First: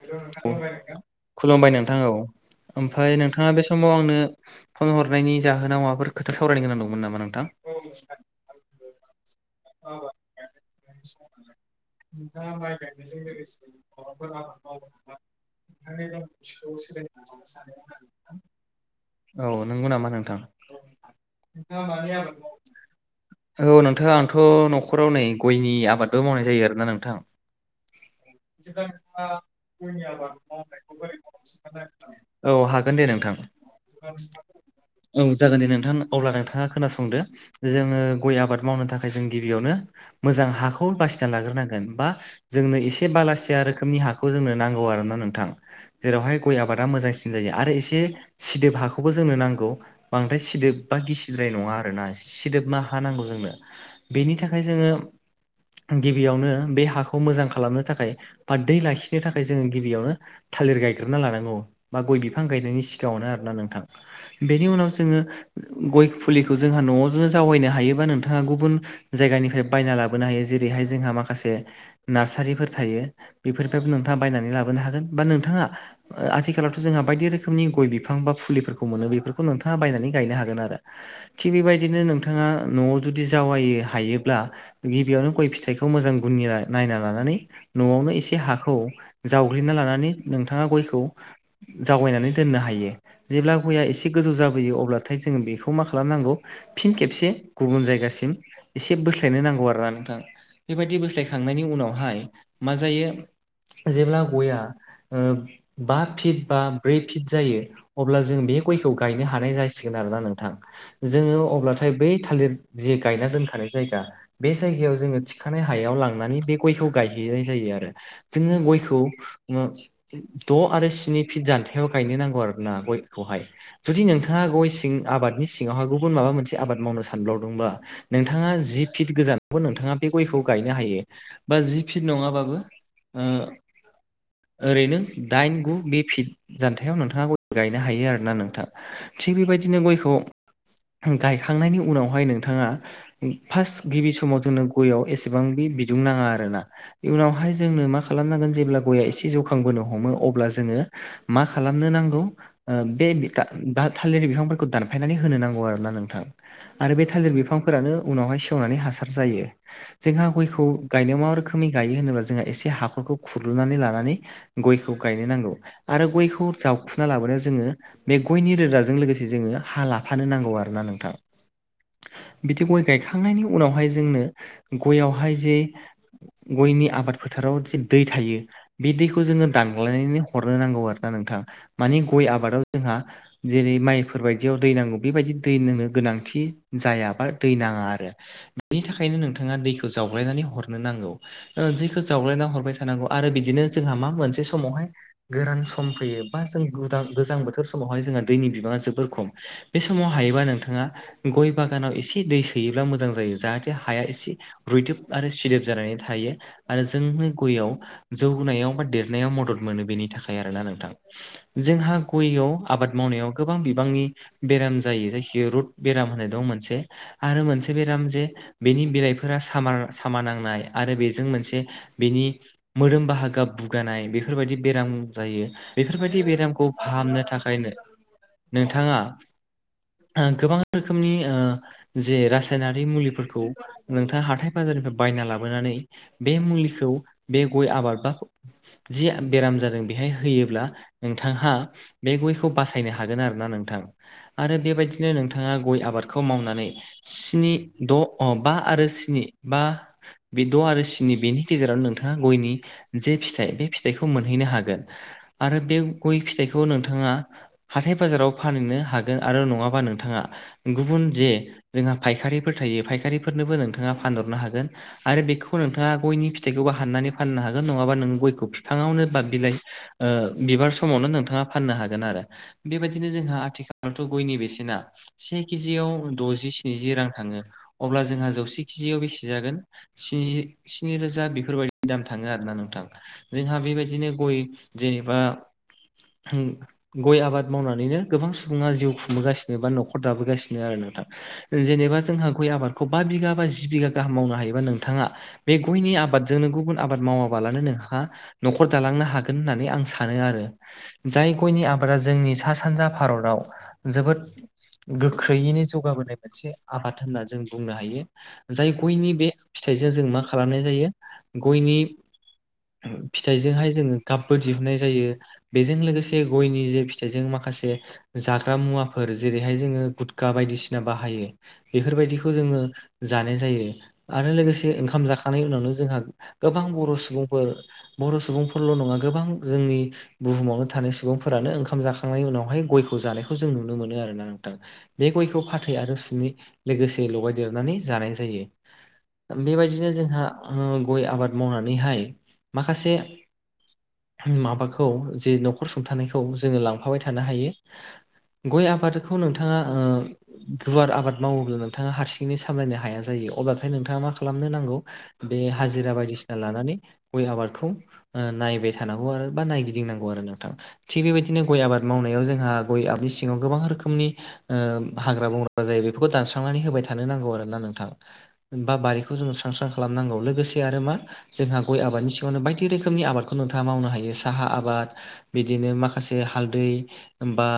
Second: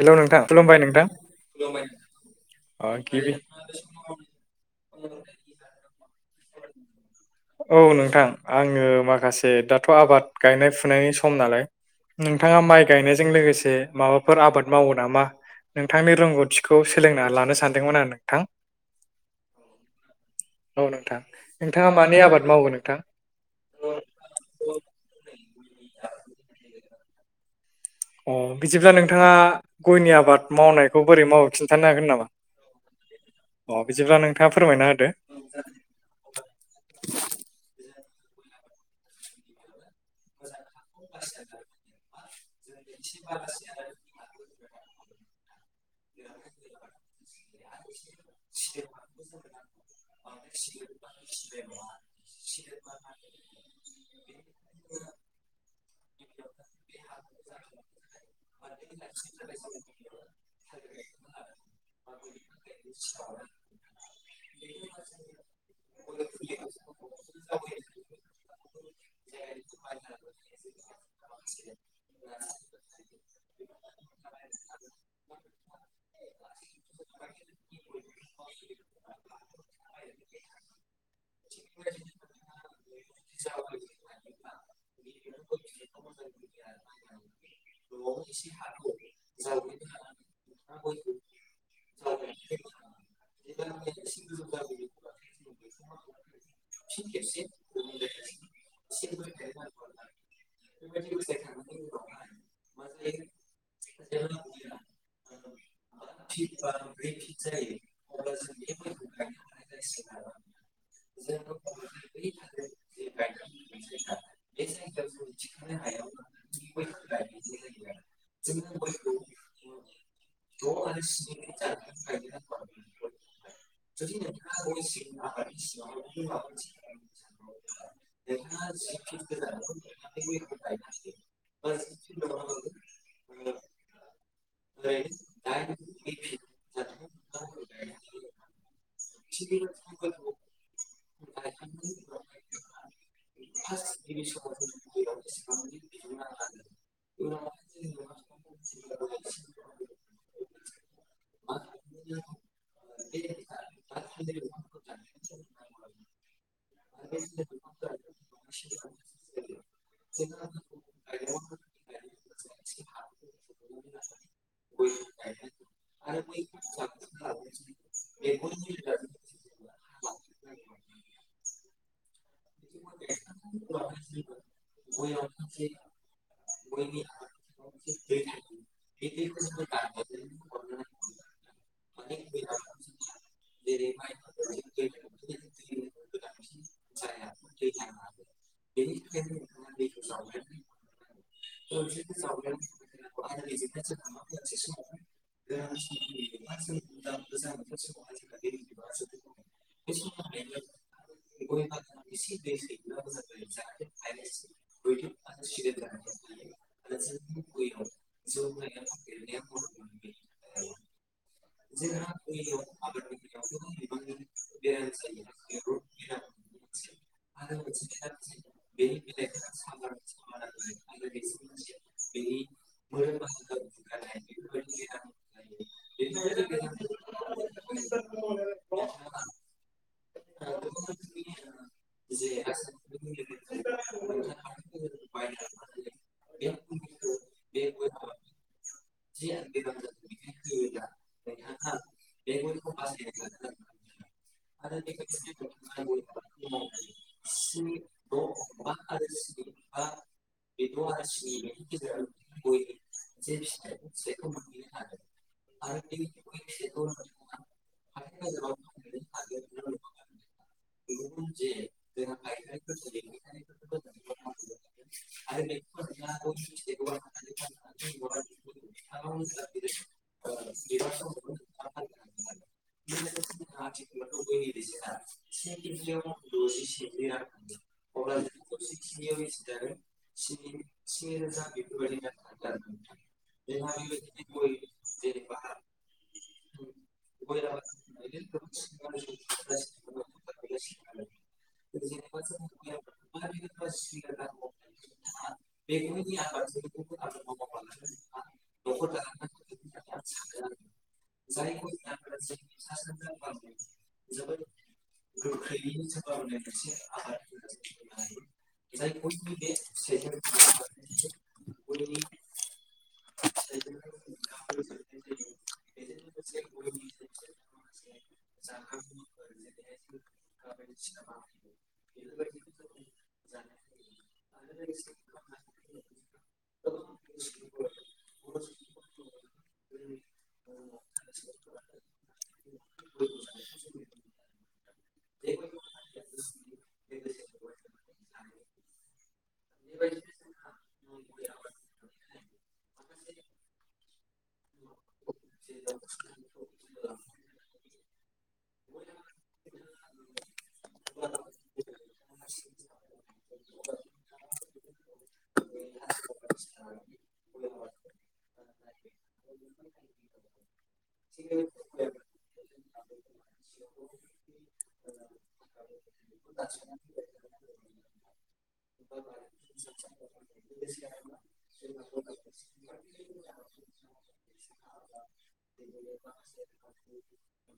Hello नोंथां खुलुमबाय नोंथां खुलुमबाय नोंथां औ अ ओमफ्राय गिबि नोंथाङा बे समाव आंनो फन हरनायनि जाहोनाव माबाफोर खोथा सावरायनो गोनां दंमोन नामा नोंथां? औ नोंथां आङो माखासे दाथ' आबाद गायनाय फुनायनि सम नालाय नोंथाङा माइ गायनायजों लोगोसे माबाफोर आबाद मावो नामा नोंथांनि रोंगौथिखौ सोलोंना लानो सानदोंमोन नोंथां औ नंगौ नामा नोंथां? औ नोंथां नोंथाङा मानि आबाद [unintelligible] मावो नोंथां औ नोंथां आंथ' न'खराव नै गयनि आबादबो मावनाय जायो आरोना नोंथां अ बिदिब्ला नोंथाङा गयनि आबाद मावनायखौ बोरै माव खिन्थानो हागोन नामा? औ हागोन दे नोंथां अ बिदिब्ला नोंथाङा फोरमायना होदो औ जागोन दे नोंथां अब्ला नोंथाङा खोनासंदो जोङो गय आबाद मावनो थाखाय जों गिबियावनो मोजां हाखौ बासिना लाग्रोनांगोन बा जोंनो एसे बालासिया रोखोमनि हा खौ जोंनो नांगौ आरोना नोंथां जेरावहाय गय आबादा मोजांसिन जायो आरो एसे सिदोब हाखौबो जोंनो नांगौ बांद्राय सिदोब बा गिसिद्राय नङा आरोना सिदोब हा नांगौ जोंनो बेनि थाखाय जोङो गिबियावनो बे हाखौ मोजां खालामनो थाखाय फारदै लाखि नाथाय जोङो गिबियावनो थालिर गायग्रोना लानांगौ बा गय बिफां गायनायनि सिगाङावनो आरोना नोंथां बेनि उनाव जोङो गय फुलिखौ जोंहा न'आव जा-जावैनो हायोबा नोंथाङा गुबुन जायगानिफ्राय बायना लाबोनो हायो जेरैहाय जोंहा माखासे नार्सारिफोर थायो बेफोर नोंथाङा बायनानै लाबोनो हागोन बा नोंथाङा आथिखालावथ' जोंहा बायदि रोखोमनि गय बिफां बा फुलिफोरखौ मोनो बेफोरखौ नोंथाङा बायनानै गायनो हागोन आरो थिग बेबायदिनो नोंथाङा न'आव जुदि जावायो हायोब्ला गिबियावनो गय फिथाइखौ मोजां गुनि नायना लानानै न'आवनो एसे हाखौ जावग्लिना लानानै नोंथाङा गयखौ जावायनानै दोननो हायो जेब्ला गया एसे गोजौ जाबोयो अब्लाथाय जोङो बेखौ मा खालामनांगौ फिन खेबसे गुबुन जायगासिम एसे बोस्लायनो नांगौ आरो ना नोंथां बेबायदि बोस्लायखांनायनि उनावहाय मा जायो। जेब्ला गया ओ बा फिट बा ब्रै फिट जायो। अब्ला जों बे गयखौ गायनो हानाय जासिगोन आरोना नोंथां जोङो अब्लाथाय बै थालिर ज गायना दोनखानाय जायगा बे जायगायाव जोङो थिखानाय हायाव लांनानै बे गयखौ गायहैनाय जायो आरो जोङो गयखौ द' आरो स्नि फिट जान्थायाव गायनो नांगौ आरो ना गयखौहाय। जुदि नोंथाङा गय सिं आबादनि सिङावहाय गुबुन माबा मोनसे आबाद मावनो सानबावदोंबा नोंथाङा जि फिट गोजानावबो नोंथाङा बे गयखौ गायनो हायो बा जि फिट नङाबाबो ओ ओरैनो दाइन गु बे फिट जान्थायाव नोंथाङा गय गायनो हायो आरोना नोंथाङा थिग बेबायदिनो गयखौ गायखांनायनि उनावहाय नोंथाङा फार्स्ट गिबि समाव जोंनो गययाव एसेबां बे बिदुं नाङा आरोना इ उनावहाय जोंनो मा मा खालामनांगोन जेब्ला गया एसे जौखांबोनो हमो अब्ला जोङो मा खालामनो नांगौ ओ बे द थालेर बिफांफोरखौ दानफायनानै होनो नांगौ आरोोना नोंथां। आरो बे थालिर बिफांफोरानो उनावहाय सेवनानै हासार जायो। जोंहा गयखौ गायनायाव मा रोखोमै गायो होनोब्ला जोंहा एसे हाखरखौ खुरुनानै लानानै गयखौ गायनो नांगौ आरो गयखौ जावखुना लाबोनायाव जोङो बे गयनि रोदाजों लोगोसे जों हा लाफानो नांगौ आरोना नोंथां। बिदि गय गायखांनायनि उनावहाय जोंनो गययावहाय जे गयनि आबाद फोथाराव दिन दै थायो बे दैखौ जोङो दानग्लायनानै हरनो नांगौ आरोना नोंथां। मानि गय आबादाव जोंहा जेरै माइफोरबायदियाव दै नांगौ बेबायदि दै नोंनो गोनांथि जायाबा थैनाङा आरो। बेनि थाखायनो नोंथाङा दैखौ जावग्लायनानै हरनो नांगौ ओ दैखौ जावग्लायनानै हरबाय था नानगौ आरो बिदिनो जोंहा मा मोनसे समावहाय गोरान सम फैयो बा जों गोजां बोथोर समावहाय जोंहा दैनि बिबाङा जोबोर खम बे समाव हायोबा नोंथाङा गय बागानाव एसे ए दै सोयोब्ला मोजां जायो जाहाथे हाया एसे रुैदोब आरो सिदोब जानानै थायो आरो जों याव जौ होनोनायाव बा देरनायाव मदद मोनो बेनि थाखाय आरोना नोंथां। जोंहा गययाव आबाद मावनायाव गोबां बिबांनि बेराम जायो जायखिाया रद बेराम होनाय दं मोनसे आरो मोनसे बेराम जे बेनि बिलाइफोरा सा सामा नांनाय आरो बेजों मोनसे बेनि मोदोम बाहागोआ बुगानाय बेफोरबायदि बेराम जायो। बेफोरबायदि बेरामखौ फाहामनो थाखायनो नोंथाङा ओ गोबां रोखोमनि ओ जे रासायनारि मुलिफोरखौ नोंथाङा हाथाय बाजारनिफ्राय बायना लाबोनानै बे मुलिखौ बे गय आबाद बा जि बेराम जादों बेहाय होयोब्ला नोंथांहा बे गयखौ बासायनो हागोन आरो ना नोंथां आरो बेबायदिनो नोंथाङा गय आबादखौ मावनानै सनि द बा आरो स्नि बा बे द' आरो स्नि बेनि गेजेरावनो नोंथाङा गयनि जे फिथाइ बे फिथाइखौ मोनहैनो हागोन आरो बे गय फिथाइखौ नोंथाङा हाथाय बाजाराव फानहनो हागोन आरो नङाबा नों नोंथांङा गुबुन जे जोंहा फायखारिफोर थायो फारि फारिफोरनोबो नोंथाङा फानहरनो हागोन आरो बेखौ नोंथाङा गयनि फथखौ हा फाननानै फाननो हागोन नङाबा नों गयखौ बिफाङावनो बा बिलाइ ओ बिबार समावनो नोंथाङा फाननो हागोन आरो। बेबायदिनो जोंहा आथिखालावथ' गयनि बेसेना से केजियाव द'जि स्निजि रां थाङो अब्ला जोंहा जौसे केजियाव बेसे जागोन। स्नि- स्नि रोजा बेफोरबायदि दाम थाङो आरोना नोंथां। जोंहा बेबायदिनो गय जेनेबा ओम गय आबाद मावनानैनो गोबां सुबुङा जिउ खुंबोगासिनो बा न'खर दाबोगासिनो। आरो नोंथां जेनेबा जोंहा गय आबादखौ बा बिगा बा जि बिगा गाहाम मावनो हायोबा नोंथाङा बे गयनि आबादजोंनो गुबुन आबाद मावाबालानो नोंहा न'खर दालांनो हागोन होननानै आं सानो आरो। जाय गयनि आबादा जोंनि सा -सानजा भारताव जोबोद गोख्रैयैनो जौगाबोनाय मोनसे आबाद होनना जों बुंनो हायो। जाय गयनि बे फिथाइजों जों मा खालामनाय जायो गयनि फिथाइजोंहाय जोङो गाबबो दिहुननाय जायो। बेजों लोगोसे गयनि जे फिथाइजों माखासे जाग्रा मुवा -फोर जेरैहाय जोङो गुदखा बायदिसिना बाहायो। बेफोरबायदिखौ जोङो जानाय जायो आरो लोगोसे ओंखाम जाखांनाय उनावनो जोंहा गोबां बर' सुबुंफोर, बर' सुबुंफोरल' नङा गोबां जोंनि बुहुमावनो थानाय सुबुंफोरानो ओंखाम जाखांनायनि उनावहाय गयखौ जानायखौ जों नुनो मोनो आरोना नोंथां। बे गयखौ फाथै आरो सुनि लोगोसे लगायदेरनानै जानाय जायो। बेबायदिनो जोंहा गय आबाद मावनानैहाय माखासे माबाखौ जे न'खर सुंथानायखौ जोङो लांफाबाय थानो हायो। गय आबादखौ नोंथाङा ओ गुवार आबाद मावोब्ला नोंथाङा हारसिङैनो सामलायनो हाया जायो अब्लाथाय नोंथाङा मा खालामनो नांगौ। बे हाजिरा बायदिसिना लानानै गय आबादखौ नायबाय थानांगौ आरो बा नायगिदिंनांगौ आरो नोंथां थिग बेबायदिनो गय आबाद मावनाय जोंहा गय [unintelligible] सिङाव गोबां रोखोमनि ओ हाग्रा- बंग्रा जायो बेफोरखौ दानस्रांनानै होबाय थानो नांगौ आरो ना नोंथां। बा बारिखौ जोङो स्रां-स्रां खालामनांगौ लोगोसे आरो मा जोंहा गय आबादनि सिगाङावनो बायदि रोखोमनि आबादखौ नोंथाङा मावनो हायो साहा आबाद बिदिनो माखासे हालदै बा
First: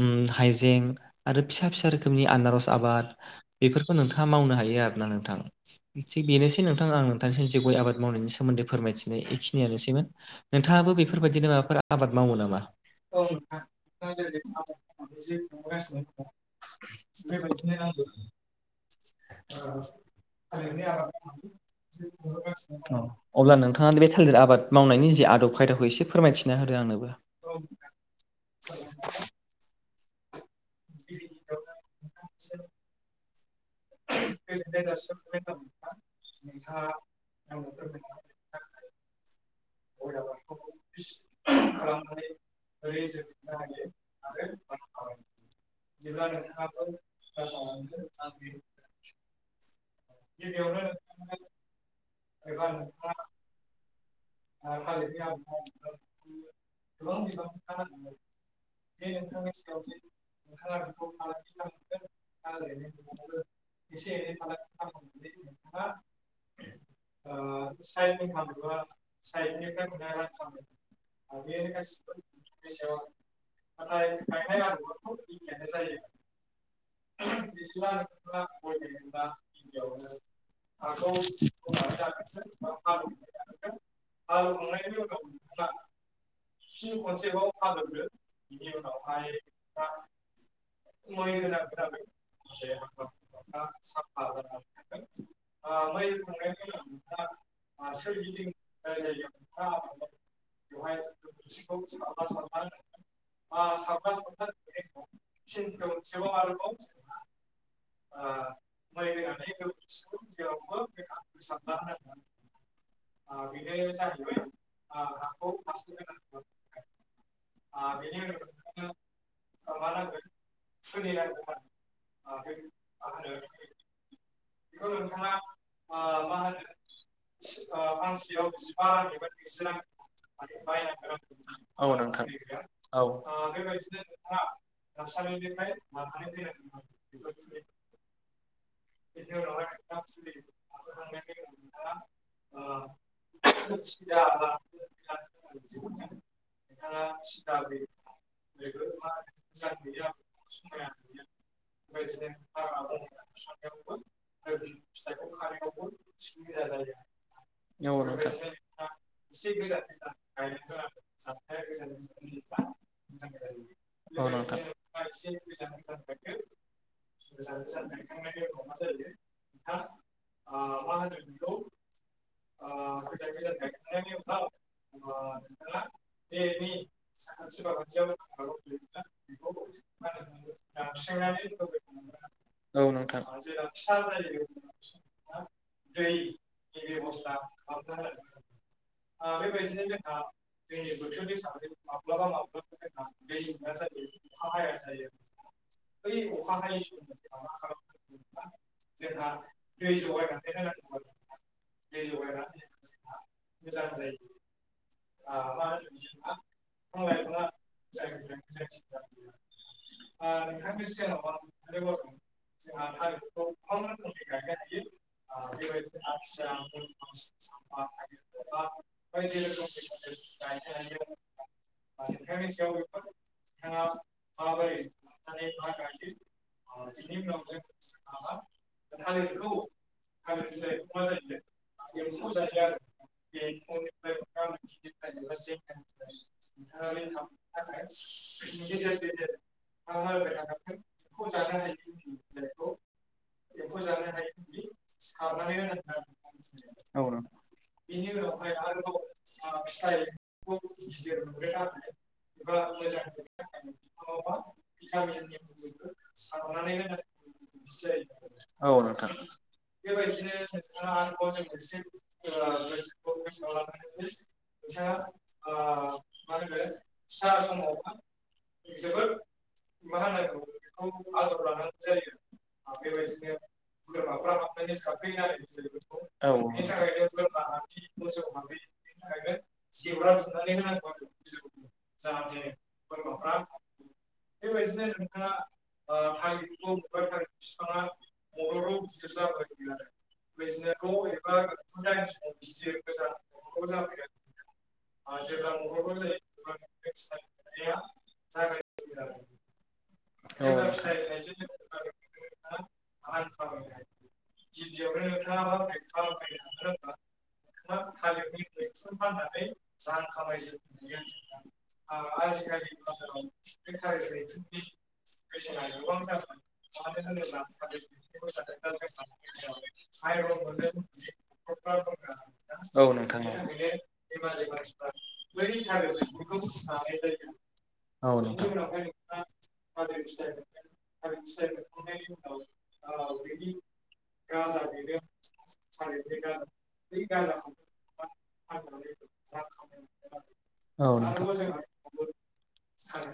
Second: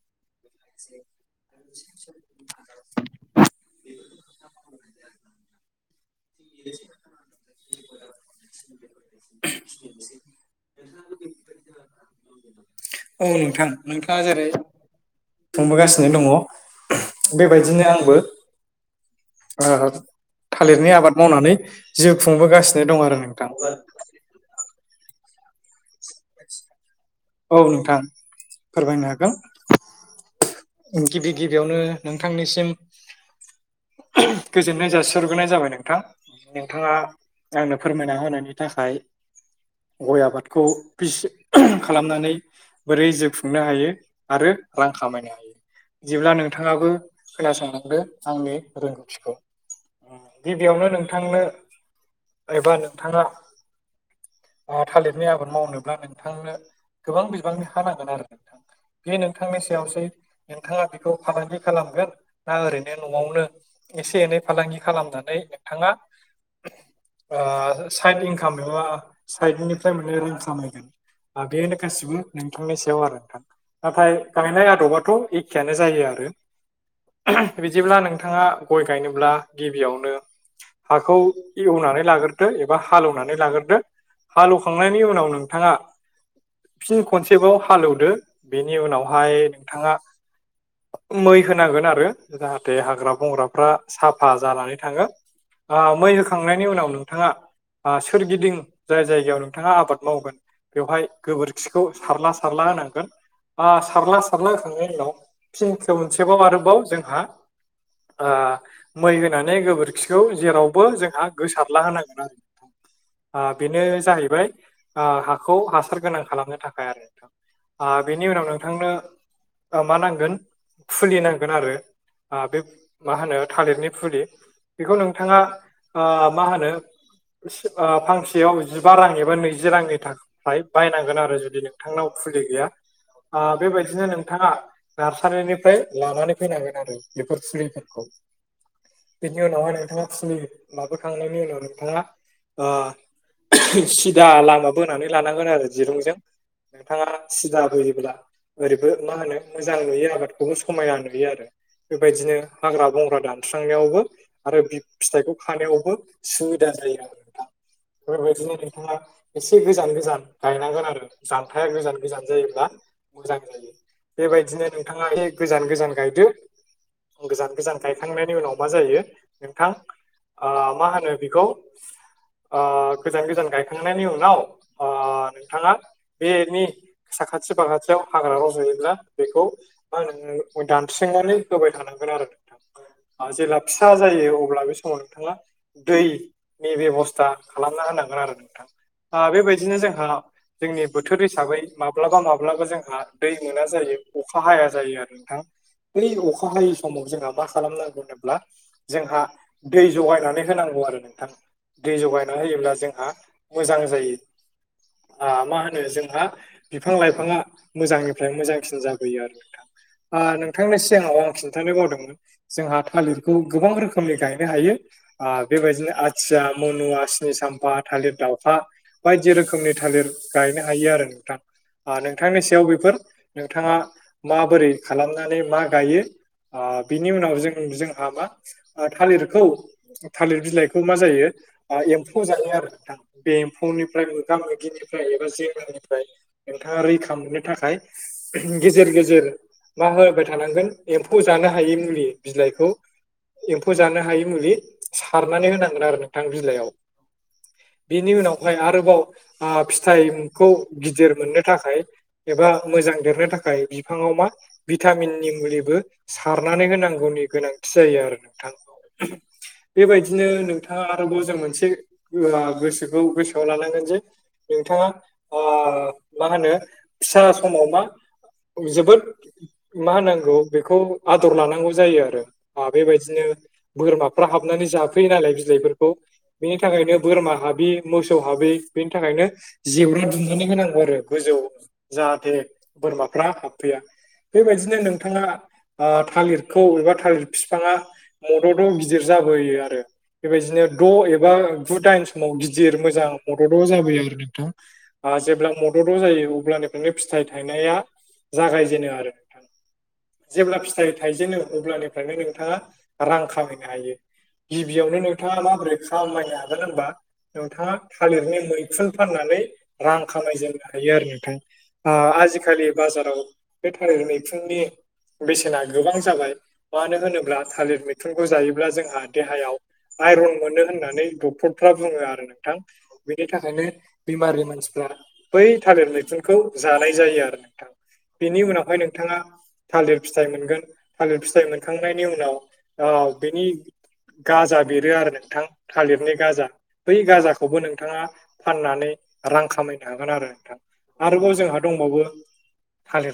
ओम हाइजें आरो फिसा फिसा रोखोमनि आनारस आबाद बेफोरखौ नोंथाङा मावनो हायो आरोना नोंथां थिग बेनोसै नोंथां आं जों जे गय आबाद मावनायनि सोमोन्दै फोरमायथिनाय बेखिनियानोसैमोन। नोंथाङाबो बेफोरबायदिनो माबाफोर आबाद मावो नामा? औ नोंथां नोंथाङा जेरै [unintelligible] खुंबोगासिनो दङ बेबायदिनो आंबो [unintelligible] ओ आ थालिरनि आबाद मावनानै जिउ खुंबोगासिनो औ दं आरो नोंथां। अब्ला नोंथाङा बे थालिर आबाद मावनायनि जे आदब खायदाखौ एसे फोरमायथिना होदो आंनोबो। औ नोंथां फोरमायनो हागोन गिबि गिबियावनो नोंथांनिसिम गोजोननाय जाासिहरग्रोनाय जाबाय नोंथां। नोंथाङा आंनो फोरमायना होनायनि थाखाय। गय आबादखौ [unintelligible] खालामनानै बोरै जिउ खुंनो हायो आरो रां खामायनो हायो। बिदिब्ला नोंथाङाबो खोनासंलांदो आंनि रोंगौथिखौ। गिबियावनो नोंथांनो एबा नोंथाङा। आ थालिरनि आबाद मावनोब्ला नोंथांनो गोबां बिबांनि हा नांगोन आरो। बे नोंथांनि सायावसै नोंथाङा बेखौ फालांगि खालामगोन ना ओरैनो न'आवनो एसे -एनै फालांगि खालामनानै नोंथाङा ओ साइद इनकाम एबा साइडनिफ्राय माने रां खामायगोन बेनो गासिबो नोंथांनि सायाव आरो नोंथां। नाथाय गायनाय आदबाथ' एखेयानो जायो आरो। बिदिब्ला नोंथाङा गय गायनोब्ला गिबियावनो हाखौ एवनानै लाग्रोदो एबा हालैवनानै लाग्रोदो। हालेवखांनायनि उनाव नोंथांङा फिन खनसेबाव हालेवदो बेनि उनावहाय नोंथाङा। मै होनांगोन आरो जाहाथे हाग्रा बंग्राफ्रा साफा जानानै थाङो। ओ मै होखांनायनि उनाव नोंथाङा। ओ सोरगिदिं जाय जायगायाव नोंथाङा आबाद मावगोन बेवहाय गोबोरखिखौ सारला सारला होनांगोन। बा सारला सारला होखांनायनि उनाव फिन खनसेबाव आरोबाव जोंहा ओ मै होनानै गोबोरखिखौ जेरावबो जोंहा गोसारला होनांगोन आरो। ओ बेनो जाहैबाय ओ हाखौ हासार गोनां खालामनो थाखाय आरो नोंथां। ओ बेनि उनाव नोंथांनो ओ मा नांगोन फुलि नांगोन आरो ओ बे मा होनो थालिरनि फुलि बेखौ नोंथाङा ओ मा होनो ओ फांसेयाव जिबा रां एबा नैजि रांनि था थाखाय बायनांगोन आरो जुदि नोंथांनाव फुलि गैया औ ओ बेबायदिनो नोंथाङा नार्सारिनिफ्राय लानानै फैनांगोन आरो बेफोर फुलिफोरखौ। बिनि उनावहाय नोंथाङा फुलि लाबोखांनायनि उनाव नोंथाङा ओ सिदा लामा बोनानै लानांगोन आरो दिरुंजों नोंथाङा सिदा बोयोब्ला ओरैबो मा होनो मोजां नुयो आबादखौबो समायना नुयो आरो बेबायदिनो हाग्रा बंग्रा दानस्रांनायावबो आरो बि फिथाइखौ खानायावबो सुबिदा जायो आरो नोंथां औ बेबायदिनो नोंथाङा एसे गोजान गोजान गायनांगोन आरो जानथाया गोजान गोजान जायोब्ला मोजां जायो [unintelligible] बेबायदिनो नोंथाङा ए गोजान गोजान गायदो गोजान गोजान गायखांनायनि उनाव मा जायो नोंथां ओ मा होनो बेखौ ओ गोजान गोजान गायखांनायनि उनाव ओ नोंथाङा बेनि साखाथि फाखाथियाव हाग्रा रजायोब्ला बेखौ मा होनो दानस्रंनानै होबाय थानां औ नोंथां। जेब्ला फिसा जायो अब्ला बे समाव नोंथाङा दै नि बेबस्था खालामना होनांगोन आरो नोंथां। ओ बेबायदिनो जोंहा जोंनि बोथोर हिसाबै माब्लाबा माब्लाबा जोंहा दै मोना जायो अखा हाया जायो आरो नोंथां बै अखा हायै समाव जोंहा मा खालामनांगौ होनोब्ला जोंहा दै जगायनानै होनांगौ आरो नोंथां दै जगायना होयोब्ला जोंहा मोजां जायो। ओ मा होनो जोंहा बिफां लाइफाङा मोजांनिफ्राय मोजांसिन जाबोयो आरो नोंथां। ओ नोंथांनि सिगाङाव आं खिन्थानो बावदों जोंहा थालिरखौ गोबां रोखोमनि गायनो हायो बेबायदिनो आथिया मनुवा स्निसाम फा थालिर दाउखा बायदि रोखोमनि थालिर गायनो हायो आरो नोंथां। ओ नोंथांनि सायाव बेफोर नोंथाङा माबोरै खालामनानै मा गायो। ओ बिनि उनाव जों जोंहा मा थालिरखौ थालिर बिलाइखौ मा जायो एम्फौ जायो आरो नोंथां बे एम्फौनिफ्राय मोगा मोगिनिफ्राय एबा जेंनानिफ्राय नोंथाङा रैखा मोननो थाखाय गेजेर गेजेर मा होबाय थानांगोन एम फौ जानो हायि मुलि बिलाइखौ एम्फौ जानो हायि मुलि सारनानै होनांगोन आरो नोंथां बिलाइआव। औ नोंथां बेनि उनावहाय आरोबाव आ फिथाइखौ गिदिर मोननो थाखाय एबा मोजां देरनो थाखाय बिफाङाव मा भिटामिननि मुलिबो सारनानै होनांगौनि गोनांथि जायो आरो नोंथां। औ नोंथां बेबायदिनो नोंथाङा आरोबाव जों मोनसे गोसोखौ गोसोआव लानांगोन जे नोंथाङा आ मा होनो फिसा समाव मा जोबोद मा होनांगौ बेखौ आदर लानांगौ जायो आरो ओ बेबायदिनो बोरमाफ्रा हाबनानै जाफोयो नालाय बिलाइफोरखौ। औ बेनि थाखायनो बोरमा हाबि मोसौ हाबि बेनि थाखायनो जेवरा दुमनानै होनांगौ आरो गोजौ। जाहाथे बोरमाफ्रा हाबफैया बेबायदिनो नोंथाङा ओ थालिरखौ एबा थालिर बिफाङा मद'द' गिदिर जाबोयो आरो। बेबायदिनो द' एबा गु दाइन समाव गिदिर मोजां मदद' जाबोयो आरो नोंथां। ओजेब्ला मद'द' जायो अब्लानिफ्रायनो फिथाइ थायनाया जागायजेनो आरो। नोंथां जेब्ला फिथाइ थाइजेनो अब्लानिफ्रायनो नोंथाङा रां खामायनो हायो। गिबियावनो नोंथाङा माबोरै खामायनो हागोन होनबा नोंथाङा थालिरनि मैखुन फाननानै रां खामायजेननो हायो आरो नोंथां। आ आजिखालि बाजाराव बे थालिर मैखुननि बेसेना गोबां जाबाय ‌। मानो होनोब्ला थालिर मैखुनखौ जायोब्ला जोंहा देहायाव आइरन मोनो होननानै डक्टर फोरा बुङो आरो नोंथां औ नोंथां बेनि थाखायनो बेमारिनि मानसिफ्रा बै थालिर मैखुनखौ जानाय जायो आरो नोंथां औ बेनि उनावहाय नोंथाङा थालिर फिथाइ मोनगोन थालिर फिथाइ मोनखांनायनि उनाव ओ बेनि गाजा बेरो आरो नोंथां थालिरनि गाजा बै गाजाखौबो नोंथाङा फाननानै रां खामायनो हागोन आरो नोंथां औ आरोबाव जोंहा दंबावो थालिर